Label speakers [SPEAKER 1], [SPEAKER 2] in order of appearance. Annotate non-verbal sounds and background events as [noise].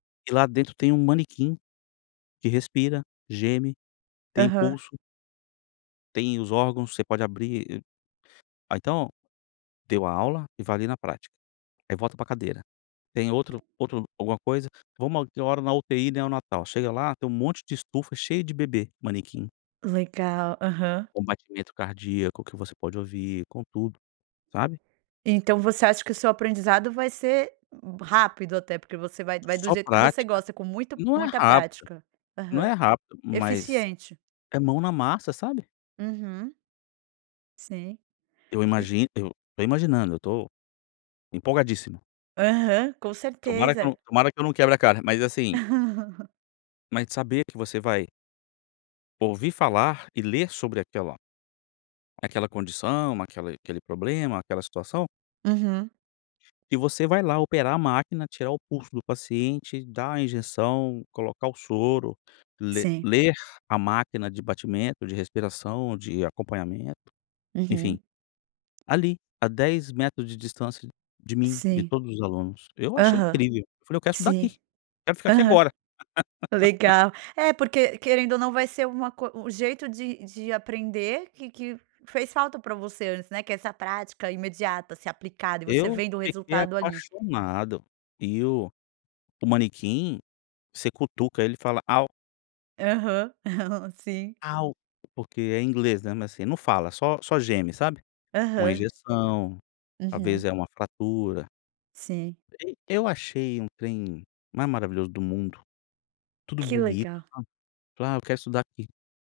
[SPEAKER 1] E lá dentro tem um manequim, que respira, geme, tem
[SPEAKER 2] Aham.
[SPEAKER 1] impulso tem os órgãos, você pode abrir. A então, deu a aula e vai ali na prática. Aí volta para cadeira. Tem outro outro alguma coisa, vamos, deu hora na UTI neonatal, chega lá tem um monte de estufa cheia de bebê, manequim.
[SPEAKER 2] Legal, aham.
[SPEAKER 1] Com batimento cardíaco que você pode ouvir, com tudo, sabe?
[SPEAKER 2] Então você acha que o seu aprendizado vai ser rápido até, porque você vai vai do
[SPEAKER 1] Só
[SPEAKER 2] jeito que você
[SPEAKER 1] prática,
[SPEAKER 2] gosta com muita,
[SPEAKER 1] e não é
[SPEAKER 2] muita
[SPEAKER 1] rápida,
[SPEAKER 2] prática.
[SPEAKER 1] não é
[SPEAKER 2] Aham.
[SPEAKER 1] rápida, mas
[SPEAKER 2] Eficiente.
[SPEAKER 1] é mão na massa, sabe?
[SPEAKER 2] Uhum. Sim,
[SPEAKER 1] Eu
[SPEAKER 2] e
[SPEAKER 1] imagino, eu tô imaginando, eu tô empolgadíssimo.
[SPEAKER 2] Aham, com
[SPEAKER 1] Tomara que eu
[SPEAKER 2] certeza.
[SPEAKER 1] não tomara que eu não quebre a cara, mas assim
[SPEAKER 2] [laughs]
[SPEAKER 1] mas de saber que você vai ouvir falar e ler sobre aquela aquela condição, aquela aquele problema, aquela situação
[SPEAKER 2] Uhum.
[SPEAKER 1] e você vai lá operar a máquina, tirar o pulso do paciente, dar a injeção, colocar o soro, ler
[SPEAKER 2] Sim.
[SPEAKER 1] ler a máquina de batimento, de respiração, de acompanhamento, enfim,
[SPEAKER 2] Uhum.
[SPEAKER 1] ali, a 10 metros de distância de mim, de
[SPEAKER 2] Sim.
[SPEAKER 1] todos os alunos, eu achei
[SPEAKER 2] Aham.
[SPEAKER 1] incrível, eu falei: "Eu quero estudar
[SPEAKER 2] Sim.
[SPEAKER 1] aqui, quero ficar aqui
[SPEAKER 2] Aham.
[SPEAKER 1] agora". [laughs]
[SPEAKER 2] Legal. É, porque querendo ou não vai ser uma coi um jeito de de aprender que que fez falta para você antes, né, que é essa prática imediata ser aplicada e você
[SPEAKER 1] Eu
[SPEAKER 2] vendo o
[SPEAKER 1] fiquei
[SPEAKER 2] resultado ali.
[SPEAKER 1] apaixonado, e o o manequim, você cutuca ele e fala: "Au".
[SPEAKER 2] Aham, [giggles] sim.
[SPEAKER 1] Au, porque é inglês, né, mas assim, não fala, só só geme, sabe, com a
[SPEAKER 2] Aham.
[SPEAKER 1] injeção, talvez
[SPEAKER 2] Uhum.
[SPEAKER 1] é uma fratura.
[SPEAKER 2] Sim.
[SPEAKER 1] Ei eu achei um trem mais maravilhoso do mundo, tudo
[SPEAKER 2] Que
[SPEAKER 1] bonito,
[SPEAKER 2] legal.
[SPEAKER 1] sabe, "Ah eu quero estudar aqui".